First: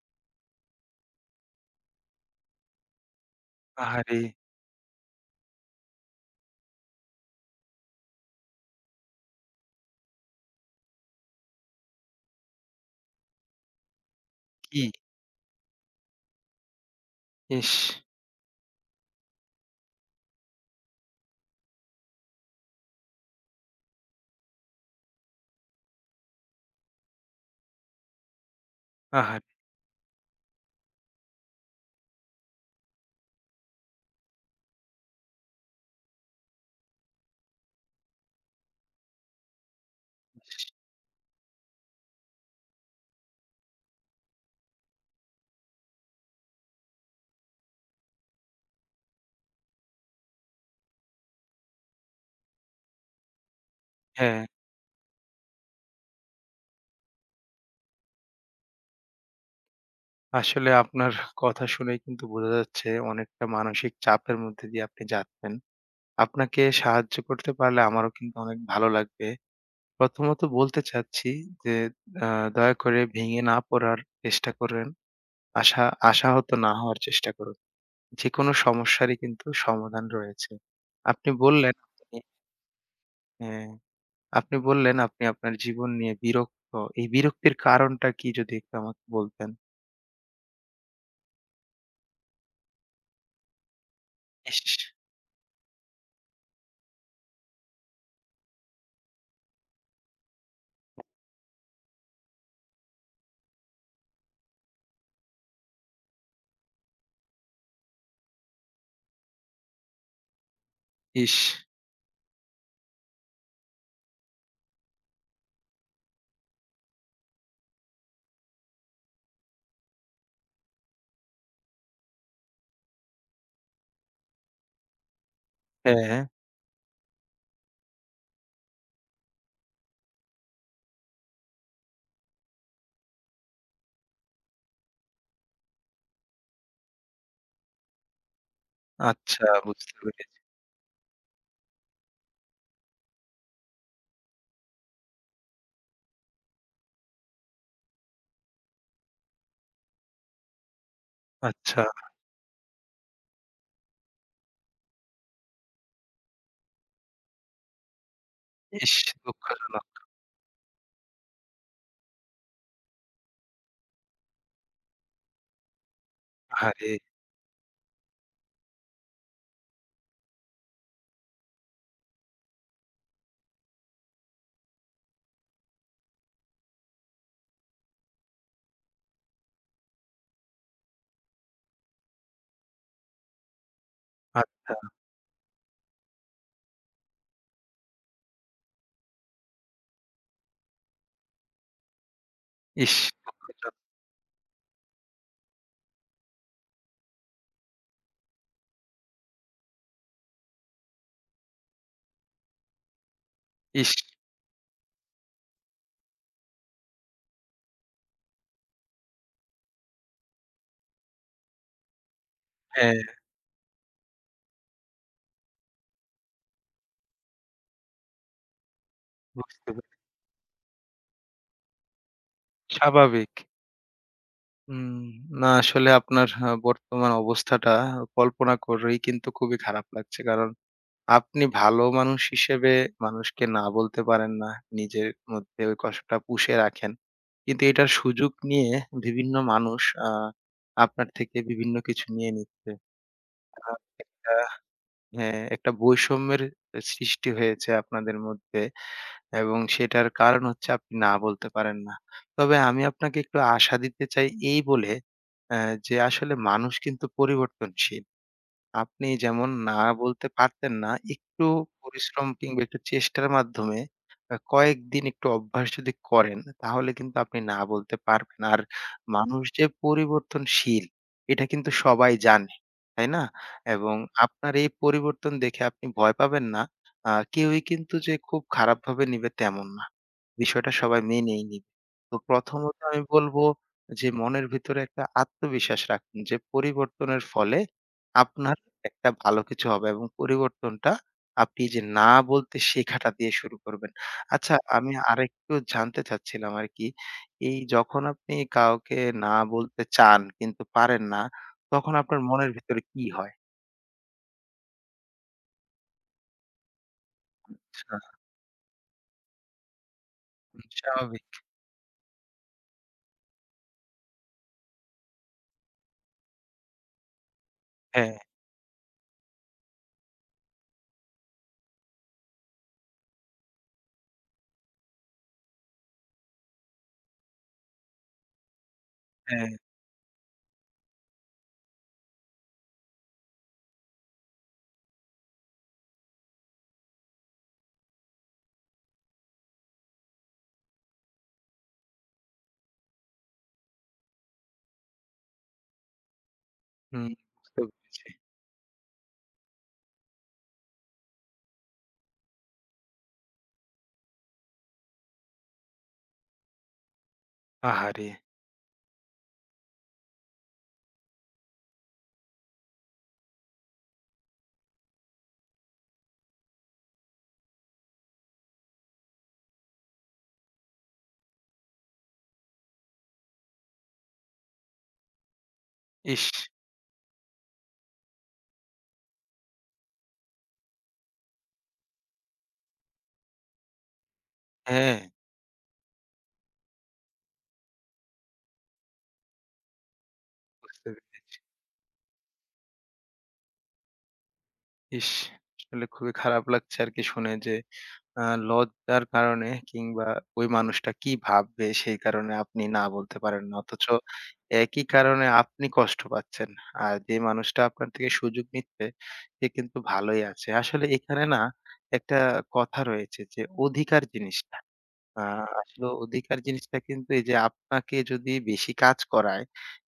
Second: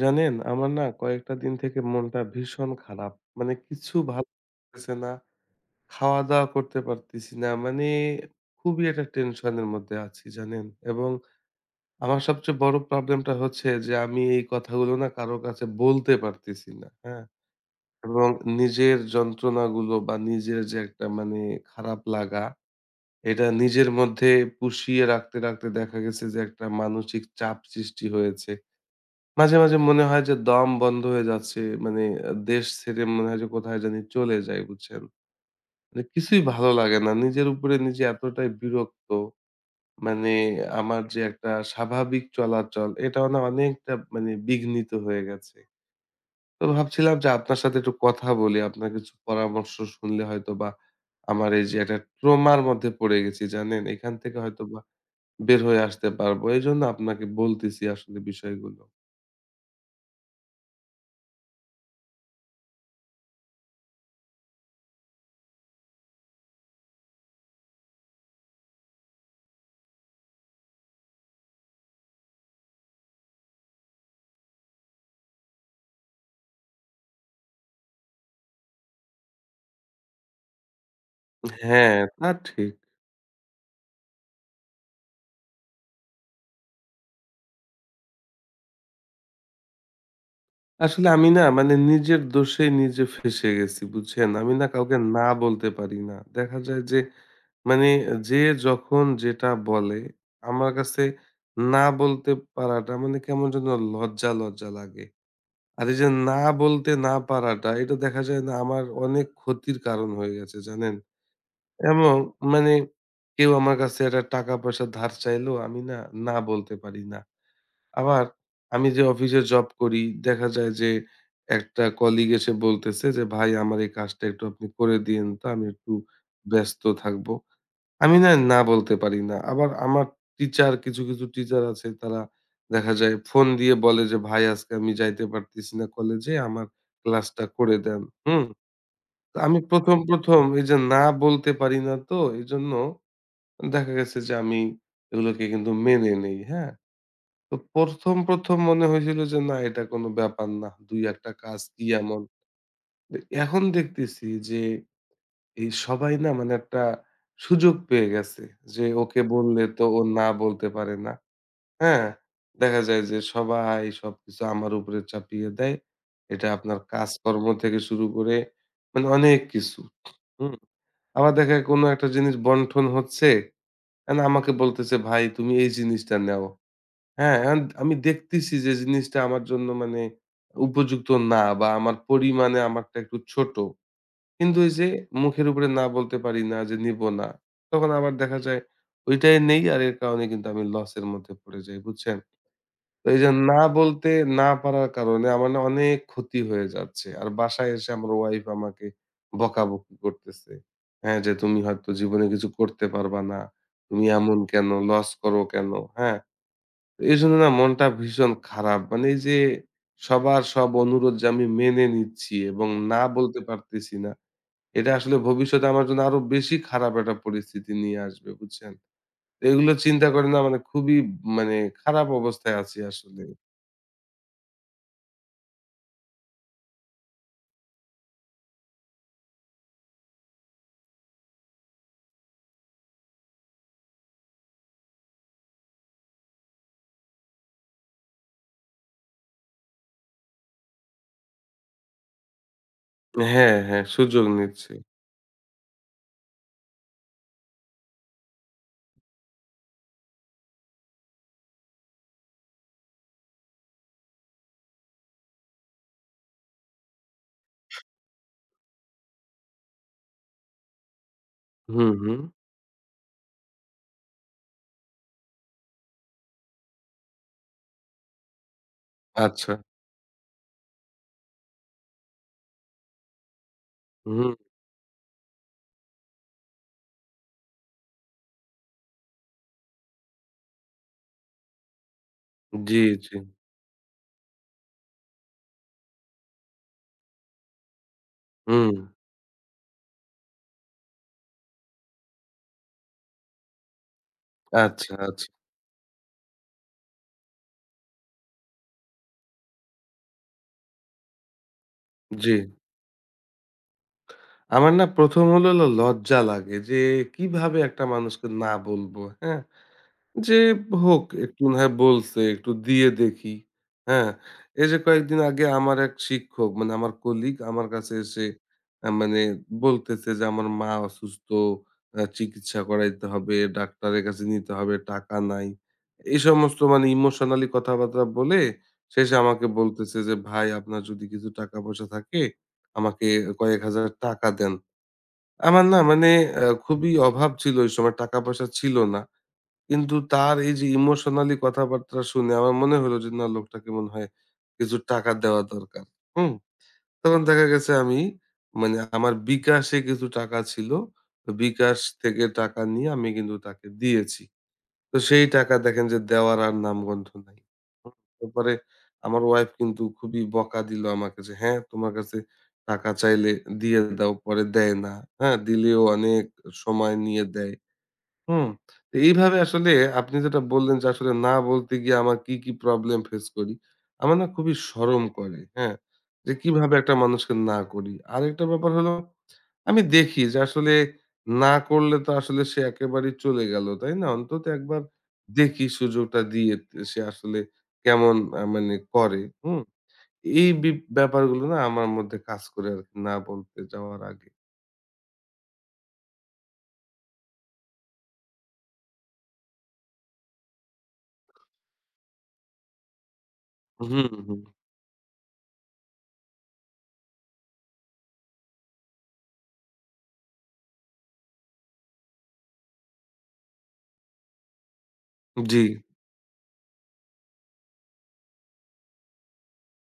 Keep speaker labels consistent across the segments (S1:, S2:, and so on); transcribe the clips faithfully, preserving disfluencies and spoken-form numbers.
S1: জানেন আমার না কয়েকটা দিন থেকে মনটা ভীষণ খারাপ। মানে কিছু
S2: আহারে!
S1: ভালো লাগতেছে না। খাওয়া-দাওয়া করতে পারতেছি না। মানে খুবই একটা টেনশনের মধ্যে আছি জানেন? এবং আমার সবচেয়ে বড় প্রবলেমটা হচ্ছে যে আমি এই
S2: কি?
S1: কথাগুলো না কারো কাছে বলতে পারতেছি না। হ্যাঁ?
S2: ইস!
S1: এবং নিজের যন্ত্রণাগুলো বা নিজের যে একটা মানে খারাপ লাগা এটা নিজের মধ্যে পুষিয়ে রাখতে, রাখতে দেখা গেছে যে একটা মানসিক চাপ সৃষ্টি হয়েছে।
S2: আহারে!
S1: মাঝে, মাঝে মনে হয় যে দম বন্ধ হয়ে যাচ্ছে। মানে আ দেশ ছেড়ে মনে হয় যে কোথায় জানি চলে যাই, বুঝছেন? মানে কিছুই ভালো লাগে না। নিজের উপরে নিজে এতটাই বিরক্ত। মানে আমার যে একটা স্বাভাবিক চলাচল, এটাও না অনেকটা মানে বিঘ্নিত হয়ে গেছে। তো ভাবছিলাম যে আপনার সাথে একটু কথা বলি। আপনার কিছু পরামর্শ শুনলে হয়তোবা আমার এই যে একটা ট্রমার মধ্যে পড়ে গেছি, জানেন? এখান থেকে
S2: হ্যাঁ,
S1: হয়তোবা বের হয়ে আসতে পারবো। এজন্য আপনাকে বলতেছি আসলে বিষয়গুলো।
S2: আসলে আপনার কথা শুনেই কিন্তু বোঝা যাচ্ছে অনেকটা মানসিক চাপের মধ্যে দিয়ে আপনি যাচ্ছেন। আপনাকে সাহায্য করতে পারলে আমারও কিন্তু অনেক ভালো লাগবে। প্রথমত বলতে চাচ্ছি যে আ দয়া করে ভেঙে না পড়ার চেষ্টা করেন। আশা আশাহত না হওয়ার চেষ্টা করুন। যেকোনো সমস্যারই কিন্তু সমাধান রয়েছে। আপনি বললেন
S1: হ্যাঁ,
S2: আপনি
S1: তা ঠিক।
S2: হ্যাঁ, আপনি বললেন আপনি আপনার জীবন নিয়ে বিরক্ত। এই বিরক্তির কারণটা কি যদি একটু আমাকে বলতেন?
S1: আসলে আমি না মানে নিজের দোষে নিজে ফেঁসে গেছি বুঝছেন? আমি না
S2: ইস!
S1: কাউকে না বলতে পারি না। দেখা যায় যে মানে যে যখন যেটা বলে আমার কাছে না বলতে পারাটা মানে কেমন যেন লজ্জা, লজ্জা লাগে। আর এই যে না বলতে না পারাটা এটা দেখা যায় না আমার অনেক ক্ষতির কারণ হয়ে গেছে জানেন?
S2: ইস!
S1: এবং মানে কেউ আমার কাছে একটা টাকা-পয়সা ধার চাইলো আমি না, না বলতে পারি না। আবার আমি যে অফিসে জব করি দেখা যায় যে একটা কলিগ এসে বলতেছে যে ভাই আমার এই কাজটা একটু আপনি করে দিয়েন তো আমি একটু
S2: হ্যাঁ,
S1: ব্যস্ত থাকবো। আমি না না বলতে পারি না আবার আমার টিচার কিছু কিছু টিচার আছে তারা দেখা যায় ফোন দিয়ে বলে যে ভাই আজকে আমি যাইতে পারতেছি না কলেজে আমার ক্লাসটা করে দেন। হুম। তো
S2: আচ্ছা
S1: আমি
S2: বুঝতে
S1: প্রথম
S2: পেরেছি।
S1: প্রথম এই যে না বলতে পারি না তো এই জন্য দেখা গেছে যে আমি এগুলোকে কিন্তু মেনে নেই। হ্যাঁ, তো প্রথম, প্রথম মনে হয়েছিল যে না এটা কোন ব্যাপার না। দুই এক টা কাজ
S2: আচ্ছা,
S1: কি এমন? তো এখন দেখতেছি যে এই সবাই না মানে একটা সুযোগ পেয়ে গেছে। যে
S2: ইস!
S1: ওকে বললে তো
S2: দুঃখজনক।
S1: ও না বলতে পারে না। হ্যাঁ? দেখা যায় যে সবাই সবকিছু আমার উপরে চাপিয়ে দেয়। এটা আপনার
S2: আহারে!
S1: কাজকর্ম থেকে শুরু করে মানে অনেক কিছু। হুম? আবার দেখা যায় কোন একটা জিনিস বন্টন হচ্ছে। এন আমাকে বলতেছে ভাই তুমি এই জিনিসটা নেও। হ্যাঁ, এখন আমি দেখতেছি যে জিনিসটা আমার জন্য মানে উপযুক্ত না বা আমার পরিমাণে আমারটা একটু ছোট। কিন্তু ওই
S2: আচ্ছা,
S1: যে মুখের উপরে না বলতে পারি না যে নিবো না। তখন আবার দেখা যায় ওইটাই নেই আর এর কারণে কিন্তু আমি লসের মধ্যে পড়ে যাই, বুঝছেন?
S2: ইস!
S1: তো এই যে না
S2: দুঃখজনক।
S1: বলতে না পারার কারণে আমার না অনেক ক্ষতি হয়ে যাচ্ছে। আর বাসায় এসে আমার ওয়াইফ আমাকে বকাবকি করতেছে। হ্যাঁ, যে তুমি হয়তো জীবনে কিছু করতে পারবা না।
S2: ইস!
S1: তুমি এমন কেন? লস করো কেন? হ্যাঁ? এজন্য না মনটা ভীষণ খারাপ। মানে এই যে সবার সব অনুরোধ যে আমি মেনে নিচ্ছি এবং
S2: হ্যাঁ,
S1: না বলতে পারতেছি না। এটা আসলে ভবিষ্যতে আমার জন্য আরো বেশি খারাপ একটা পরিস্থিতি নিয়ে আসবে, বুঝছেন?
S2: বুঝতে
S1: এগুলো
S2: পেরেছি।
S1: চিন্তা করে না মানে খুবই মানে খারাপ অবস্থায় আছি আসলে।
S2: স্বাভাবিক। উম না আসলে আপনার আ বর্তমান অবস্থাটা কল্পনা করেই কিন্তু খুবই খারাপ লাগছে। কারণ আপনি ভালো মানুষ হিসেবে মানুষকে না বলতে পারেন না। নিজের মধ্যে ওই কষ্টটা পুষে রাখেন। কিন্তু এটার সুযোগ নিয়ে বিভিন্ন মানুষ আ আপনার থেকে বিভিন্ন কিছু নিয়ে নিচ্ছে।
S1: হ্যাঁ, হ্যাঁ, সুযোগ
S2: আ
S1: নিচ্ছি।
S2: হ্যাঁ, একটা বৈষম্যের এ সৃষ্টি হয়েছে আপনাদের মধ্যে এবং সেটার কারণ হচ্ছে আপনি না বলতে পারেন না। তবে আমি আপনাকে একটু আশা দিতে চাই এই বলে, অ্যা যে আসলে মানুষ কিন্তু পরিবর্তনশীল। আপনি যেমন না বলতে পারতেন না, একটু
S1: হুম, হুম।
S2: পরিশ্রম কিংবা একটু চেষ্টার মাধ্যমে আ কয়েকদিন একটু অভ্যাস যদি করেন, তাহলে কিন্তু আপনি না বলতে পারবেন। আর মানুষ
S1: আচ্ছা।
S2: যে পরিবর্তনশীল, এটা কিন্তু সবাই জানে, তাই না? এবং
S1: হুম।
S2: আপনার এই পরিবর্তন দেখে আপনি ভয় পাবেন না। আ কেউই কিন্তু যে খুব খারাপভাবে নিবে তেমন না। বিষয়টা সবাই মেনেই নিবে। তো প্রথমত
S1: জি,
S2: আমি
S1: জি।
S2: বলব যে মনের ভিতরে একটা আত্মবিশ্বাস রাখুন যে পরিবর্তনের ফলে আপনার
S1: হুম।
S2: একটা ভালো কিছু হবে এবং পরিবর্তনটা আপনি যে না বলতে শেখাটা দিয়ে শুরু করবেন। আচ্ছা
S1: আচ্ছা,
S2: আমি
S1: আচ্ছা।
S2: আরেকটু জানতে চাচ্ছিলাম আরকি, এই যখন আপনি কাউকে না বলতে চান কিন্তু পারেন না, তখন আপনার
S1: জি।
S2: মনের ভিতরে কি হয়?
S1: আমার না প্রথম হলো হলো লজ্জা লাগে যে কিভাবে একটা
S2: আচ্ছা,
S1: মানুষকে না বলবো, হ্যাঁ? যে হোক
S2: স্বাভাবিক।
S1: একটু মনে হয় বলছে, একটু দিয়ে দেখি। হ্যাঁ? এই যে কয়েকদিন আগে আমার এক শিক্ষক মানে আমার কলিগ আমার কাছে
S2: হ্যাঁ,
S1: এসে আ মানে বলতেছে যে, "আমার মা অসুস্থ, আ চিকিৎসা করাইতে হবে, ডাক্তারের কাছে নিতে হবে, টাকা নাই।" এই সমস্ত মানে ইমোশনালি কথাবার্তা বলে শেষে আমাকে
S2: হ্যাঁ।
S1: বলতেছে যে, "ভাই আপনার যদি কিছু টাকা-পয়সা থাকে আমাকে কয়েক হাজার টাকা দেন।" আমার না মানে আ খুবই অভাব ছিল ওই সময় টাকা-পয়সা ছিল না। কিন্তু তার এই যে ইমোশনালি কথাবার্তা শুনে আমার মনে হলো যে না লোকটাকে মনে হয় কিছু টাকা দেওয়া দরকার। হুম?
S2: হুম,
S1: তখন দেখা
S2: বুঝতে
S1: গেছে আমি
S2: পেরেছি।
S1: মানে আমার বিকাশে কিছু টাকা ছিল। তো বিকাশ থেকে টাকা নিয়ে আমি কিন্তু তাকে দিয়েছি। তো সেই টাকা দেখেন যে দেওয়ার আর নামগন্ধ নাই। হুম?
S2: আহারে!
S1: তারপরে আমার ওয়াইফ কিন্তু খুবই বকা দিল আমাকে যে, "হ্যাঁ, তোমার কাছে টাকা চাইলে দিয়ে দাও, পরে দেয় না।" হ্যাঁ? দিলেও অনেক সময় নিয়ে দেয়। হুম। তো এইভাবে আসলে আপনি যেটা বললেন যে আসলে না বলতে গিয়ে আমার কি, কি প্রবলেম ফেস করি। আমার না খুবই শরম করে, হ্যাঁ?
S2: ইস!
S1: যে কিভাবে একটা মানুষকে না করি। আরেকটা ব্যাপার হলো আমি দেখি যে আসলে না করলে তো আসলে সে একেবারেই চলে গেল, তাই না? অন্তত একবার
S2: হ্যাঁ,
S1: দেখি সুযোগটা দিয়ে সে আসলে কেমন আ মানে করে, হুম? এই বি
S2: বুঝতে পেরেছি।
S1: ব্যাপারগুলো না আমার মধ্যে কাজ করে আরকি না বলতে যাওয়ার আগে।
S2: ইস! আসলে খুবই খারাপ লাগছে আরকি শুনে যে আ লজ্জার কারণে কিংবা ওই মানুষটা কি ভাববে সেই কারণে আপনি না বলতে পারেন না। অথচ
S1: হুম, হুম।
S2: একই কারণে আপনি কষ্ট পাচ্ছেন। আর যে মানুষটা আপনার থেকে সুযোগ নিচ্ছে সে কিন্তু ভালোই আছে। আসলে এখানে না একটা কথা রয়েছে যে অধিকার জিনিসটা। আ
S1: জি,
S2: আসলে অধিকার জিনিসটা কিন্তু এই যে আপনাকে যদি বেশি কাজ করায়,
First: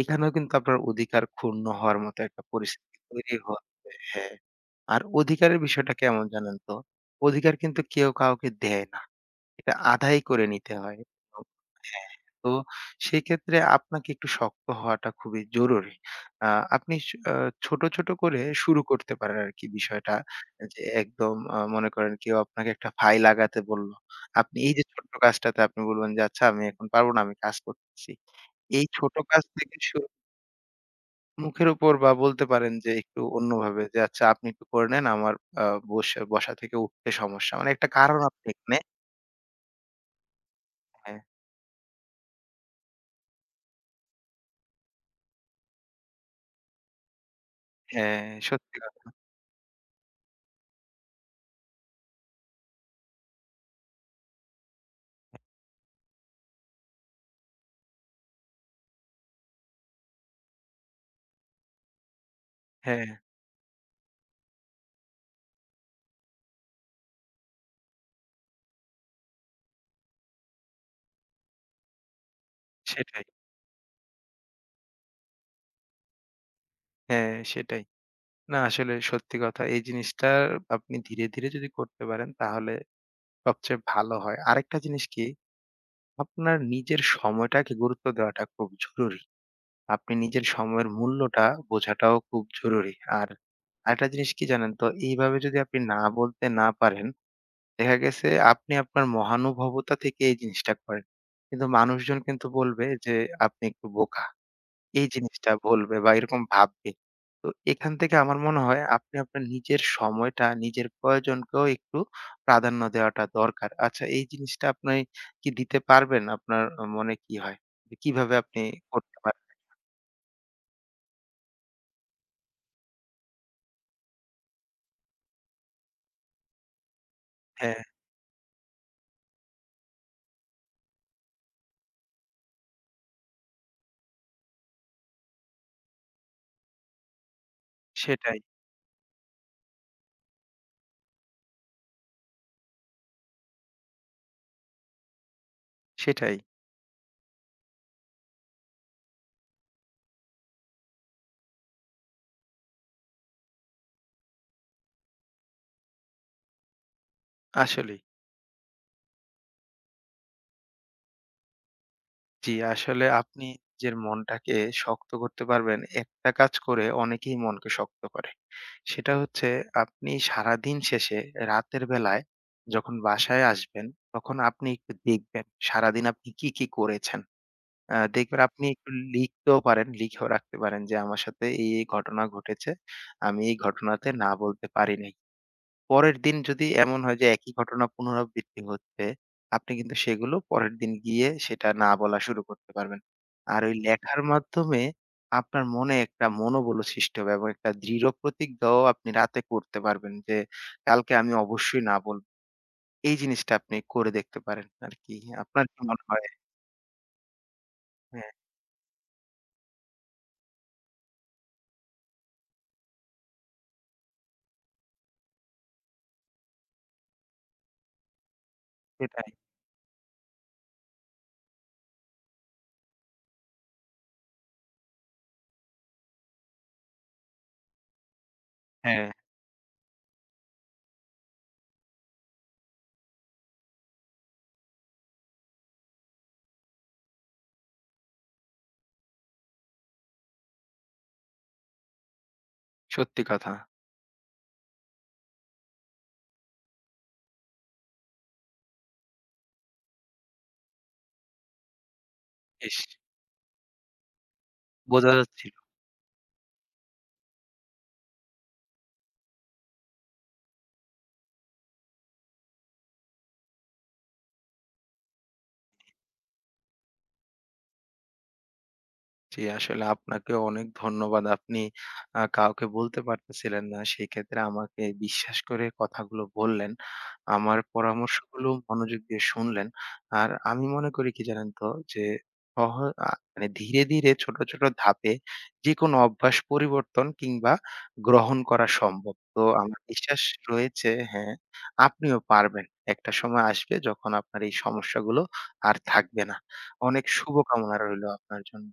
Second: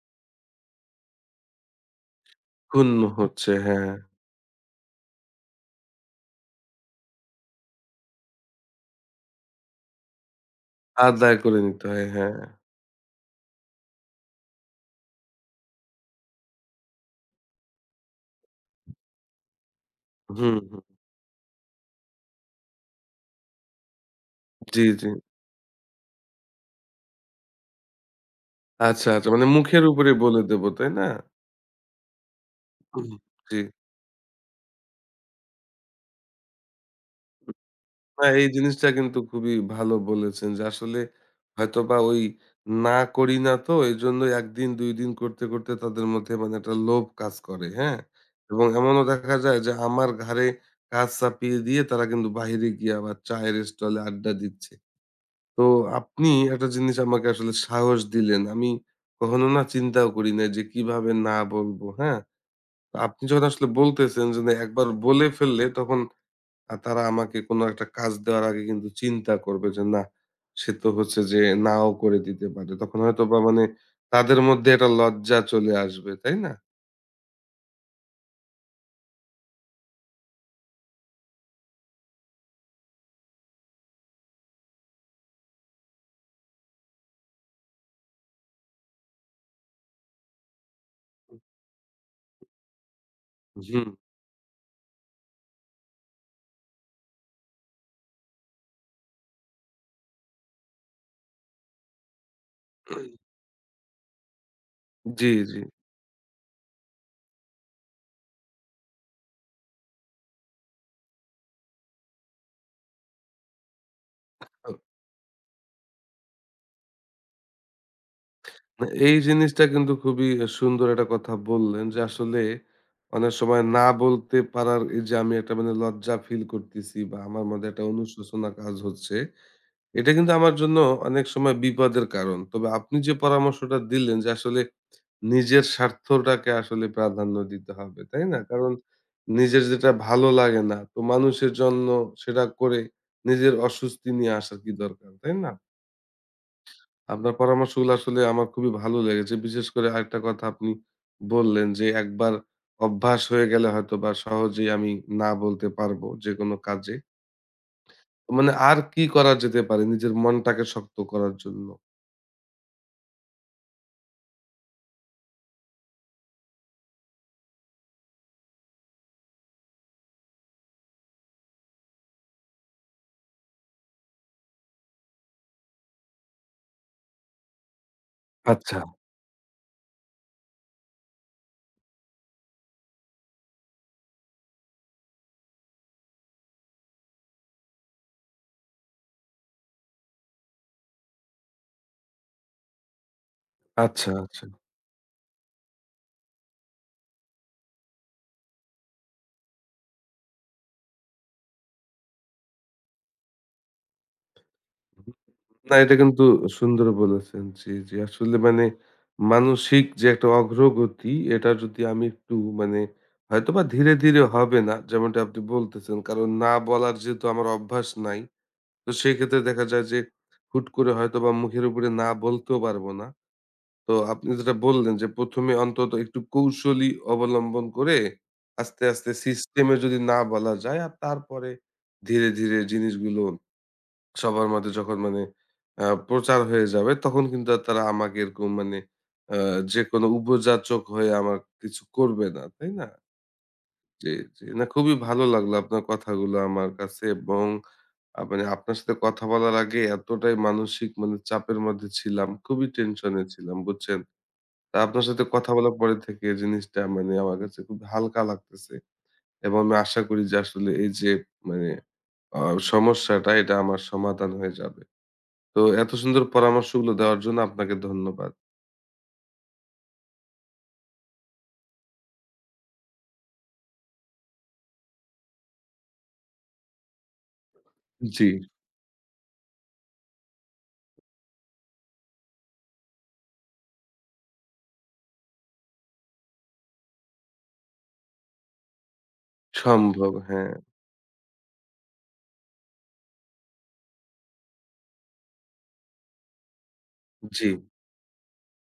S2: এখানেও কিন্তু আপনার অধিকার ক্ষুণ্ণ হওয়ার মতো একটা পরিস্থিতি
S1: ক্ষুণ্ণ
S2: তৈরি
S1: হচ্ছে,
S2: হচ্ছে
S1: হ্যাঁ।
S2: হ্যাঁ। আর অধিকারের বিষয়টা কেমন জানেন তো? অধিকার কিন্তু কেউ কাউকে দেয় না। এটা আদায় করে নিতে হয়।
S1: আদায়
S2: তো
S1: করে নিতে হয়,
S2: হ্যাঁ,
S1: হ্যাঁ।
S2: তো সেক্ষেত্রে আপনাকে একটু শক্ত হওয়াটা খুবই জরুরি। আ আপনি স আ ছোট, ছোট করে শুরু করতে পারেন আরকি বিষয়টা।
S1: হুম,
S2: যে
S1: হুম।
S2: একদম আ মনে করেন কেউ আপনাকে একটা ফাইল আগাতে বলল। আপনি এই
S1: জি,
S2: যে
S1: জি।
S2: ছোট্ট কাজটাতে আপনি বলবেন যে, "আচ্ছা আমি এখন পারব না, আমি কাজ করতেছি।" এই
S1: আচ্ছা,
S2: ছোট
S1: আচ্ছা।
S2: কাজ
S1: মানে
S2: থেকে
S1: মুখের
S2: শুরু
S1: উপরে বলে দেব, তাই না?
S2: মুখের উপর বা বলতে পারেন যে
S1: হুম,
S2: একটু
S1: জি।
S2: অন্যভাবে যে, "আচ্ছা আপনি একটু করে নেন, আমার আ বসে বসা থেকে উঠতে সমস্যা।" মানে একটা কারণ
S1: না
S2: আপনি
S1: এই
S2: এখানে
S1: জিনিসটা কিন্তু খুবই ভালো বলেছেন যে আসলে
S2: হ্যাঁ,
S1: হয়তোবা ওই না করি না তো এজন্যই এক দিন দুই দিন করতে, করতে তাদের মধ্যে মানে একটা লোভ কাজ করে, হ্যাঁ?
S2: হ্যাঁ,
S1: এবং
S2: সত্যি
S1: এমনও দেখা যায় যে আমার ঘাড়ে কাজ চাপিয়ে দিয়ে তারা কিন্তু বাহিরে গিয়ে আবার চায়ের স্টলে আড্ডা দিচ্ছে। তো আপনি একটা জিনিস আমাকে আসলে সাহস দিলেন। আমি কখনো না চিন্তাও করি নাই যে কিভাবে না বলবো, হ্যাঁ? তো
S2: হ্যাঁ,
S1: আপনি যখন আসলে বলতেছেন যে না একবার বলে ফেললে তখন আ তারা আমাকে কোনো একটা কাজ দেওয়ার আগে কিন্তু চিন্তা করবে যে না, সে তো হচ্ছে যে নাও করে দিতে পারে। তখন
S2: সেটাই।
S1: হয়তোবা মানে তাদের মধ্যে একটা লজ্জা চলে আসবে, তাই না?
S2: হ্যাঁ, সেটাই। না আসলে সত্যি কথা। এই জিনিসটা আপনি ধীরে, ধীরে যদি করতে পারেন তাহলে সবচেয়ে ভালো হয়। আরেকটা জিনিস কি? আপনার নিজের সময়টাকে গুরুত্ব দেওয়াটা খুব জরুরি। আপনি নিজের সময়ের মূল্যটা বোঝাটাও খুব জরুরি। আর
S1: হুম।
S2: আরেকটা জিনিস কি জানেন তো? এইভাবে যদি আপনি না বলতে না পারেন, দেখা গেছে আপনি আপনার মহানুভবতা থেকে এই জিনিসটা করেন। কিন্তু মানুষজন কিন্তু বলবে যে আপনি একটু বোকা। এই
S1: জি,
S2: জিনিসটা
S1: জি।
S2: বলবে বা এরকম ভাববে। তো এখান থেকে আমার মনে হয় আপনি আপনার নিজের সময়টা, নিজের প্রয়োজনকেও একটু প্রাধান্য দেওয়াটা দরকার। আচ্ছা এই জিনিসটা আপনি কি দিতে পারবেন? আপনার আ মনে কি হয়? যে কিভাবে আপনি
S1: না, এই
S2: করতে পারেন?
S1: জিনিসটা কিন্তু খুবই সুন্দর একটা কথা বললেন যে আসলে অনেক সময় না বলতে পারার এই যে আমি একটা মানে লজ্জা ফিল করতেছি বা আমার মধ্যে
S2: হ্যাঁ,
S1: একটা অনুশোচনা কাজ হচ্ছে এটা কিন্তু আমার জন্য অনেক সময় বিপদের কারণ তবে আপনি যে পরামর্শটা দিলেন যে আসলে নিজের স্বার্থটাকে আসলে প্রাধান্য দিতে হবে তাই না
S2: সেটাই,
S1: কারণ নিজের যেটা ভালো লাগে না তো মানুষের জন্য সেটা করে নিজের অস্বস্তি নিয়ে আসার কি দরকার তাই না।
S2: সেটাই।
S1: আপনার পরামর্শগুলো আসলে আমার খুবই ভালো লেগেছে। বিশেষ করে আরেকটা কথা আপনি বললেন যে, একবার অভ্যাস হয়ে গেলে হয়তোবা সহজেই আমি না বলতে পারবো যেকোনো কাজে।
S2: আসলেই।
S1: মানে আর কি করা যেতে পারে নিজের মনটাকে শক্ত করার জন্য?
S2: জি, আসলে আপনি নিজের মনটাকে শক্ত করতে পারবেন। একটা কাজ করে অনেকেই মনকে শক্ত করে। সেটা হচ্ছে আপনি সারাদিন শেষে রাতের বেলায় যখন বাসায় আসবেন, তখন আপনি একটু দেখবেন সারাদিন আপনি কি, কি করেছেন। আ দেখবেন আপনি
S1: আচ্ছা,
S2: একটু লিখতেও পারেন, লিখেও রাখতে পারেন যে আমার সাথে এই, এই ঘটনা ঘটেছে। আমি এই ঘটনাতে না বলতে পারিনি। পরের দিন যদি এমন হয় যে একই ঘটনা পুনরাবৃত্তি হচ্ছে, আপনি কিন্তু সেগুলো পরের দিন গিয়ে সেটা না বলা শুরু করতে পারবেন। আর ওই
S1: আচ্ছা,
S2: লেখার
S1: আচ্ছা।
S2: মাধ্যমে আপনার মনে একটা মনোবলও সৃষ্টি হবে এবং একটা দৃঢ় প্রতিজ্ঞাও আপনি রাতে করতে পারবেন যে, কালকে আমি অবশ্যই না বলব। এই জিনিসটা আপনি করে দেখতে পারেন আরকি। আপনার
S1: না,
S2: কি
S1: এটা
S2: মনে
S1: কিন্তু
S2: হয়?
S1: সুন্দর বলেছেন। জি, জি।
S2: হ্যাঁ,
S1: আসলে মানে মানসিক যে একটা অগ্রগতি এটা যদি আমি একটু মানে হয়তোবা ধীরে, ধীরে হবে না যেমনটা আপনি বলতেছেন। কারণ না বলার যেহেতু আমার অভ্যাস নাই। তো
S2: সেটাই।
S1: সেক্ষেত্রে দেখা যায় যে হুট করে হয়তোবা মুখের উপরে না বলতেও পারবো না। তো আপনি যেটা বললেন যে প্রথমে এ অন্তত একটু কৌশলী অবলম্বন করে আস্তে,
S2: হ্যাঁ,
S1: আস্তে সিস্টেমে যদি না বলা যায় আর তারপরে ধীরে, ধীরে জিনিসগুলো সবার মাঝে যখন মানে আ প্রচার হয়ে যাবে তখন কিন্তু আর তারা আমাকে এরকম মানে আ যেকোনো উপজাচক হয়ে আমার কিছু করবে না, তাই না?
S2: সত্যি কথা।
S1: জি, জি। না খুবই ভালো লাগলো আপনার কথাগুলো আমার কাছে এবং আ মানে আপনার সাথে কথা বলার আগে এতটাই মানসিক মানে চাপের মধ্যে ছিলাম। খুবই
S2: ইস!
S1: টেনশনে ছিলাম, বুঝছেন? তা আপনার
S2: বোঝা
S1: সাথে কথা
S2: যাচ্ছিল।
S1: বলার পরে থেকে এই জিনিসটা মানে আমার কাছে খুব হালকা লাগতেছে এবং আমি আশা করি যে আসলে এই যে মানে আ সমস্যাটা এটা আমার সমাধান হয়ে যাবে। তো এত সুন্দর পরামর্শগুলো দেওয়ার জন্য আপনাকে ধন্যবাদ।
S2: জি, আসলে আপনাকেও অনেক ধন্যবাদ। আপনি আ কাউকে বলতে পারতেছিলেন না। সেক্ষেত্রে আমাকে বিশ্বাস করে কথাগুলো বললেন। আমার
S1: জি,
S2: পরামর্শগুলো মনোযোগ দিয়ে শুনলেন। আর আমি মনে করি কি জানেন তো? যে সহ আ মানে ধীরে, ধীরে ছোট, ছোট ধাপে যেকোনো অভ্যাস পরিবর্তন কিংবা গ্রহণ করা সম্ভব। তো আমার
S1: সম্ভব।
S2: বিশ্বাস
S1: হ্যাঁ,
S2: রয়েছে হ্যাঁ, আপনিও পারবেন। একটা সময় আসবে যখন আপনার এই সমস্যাগুলো আর থাকবে না। অনেক
S1: জি।
S2: শুভকামনা রইলো আপনার জন্য।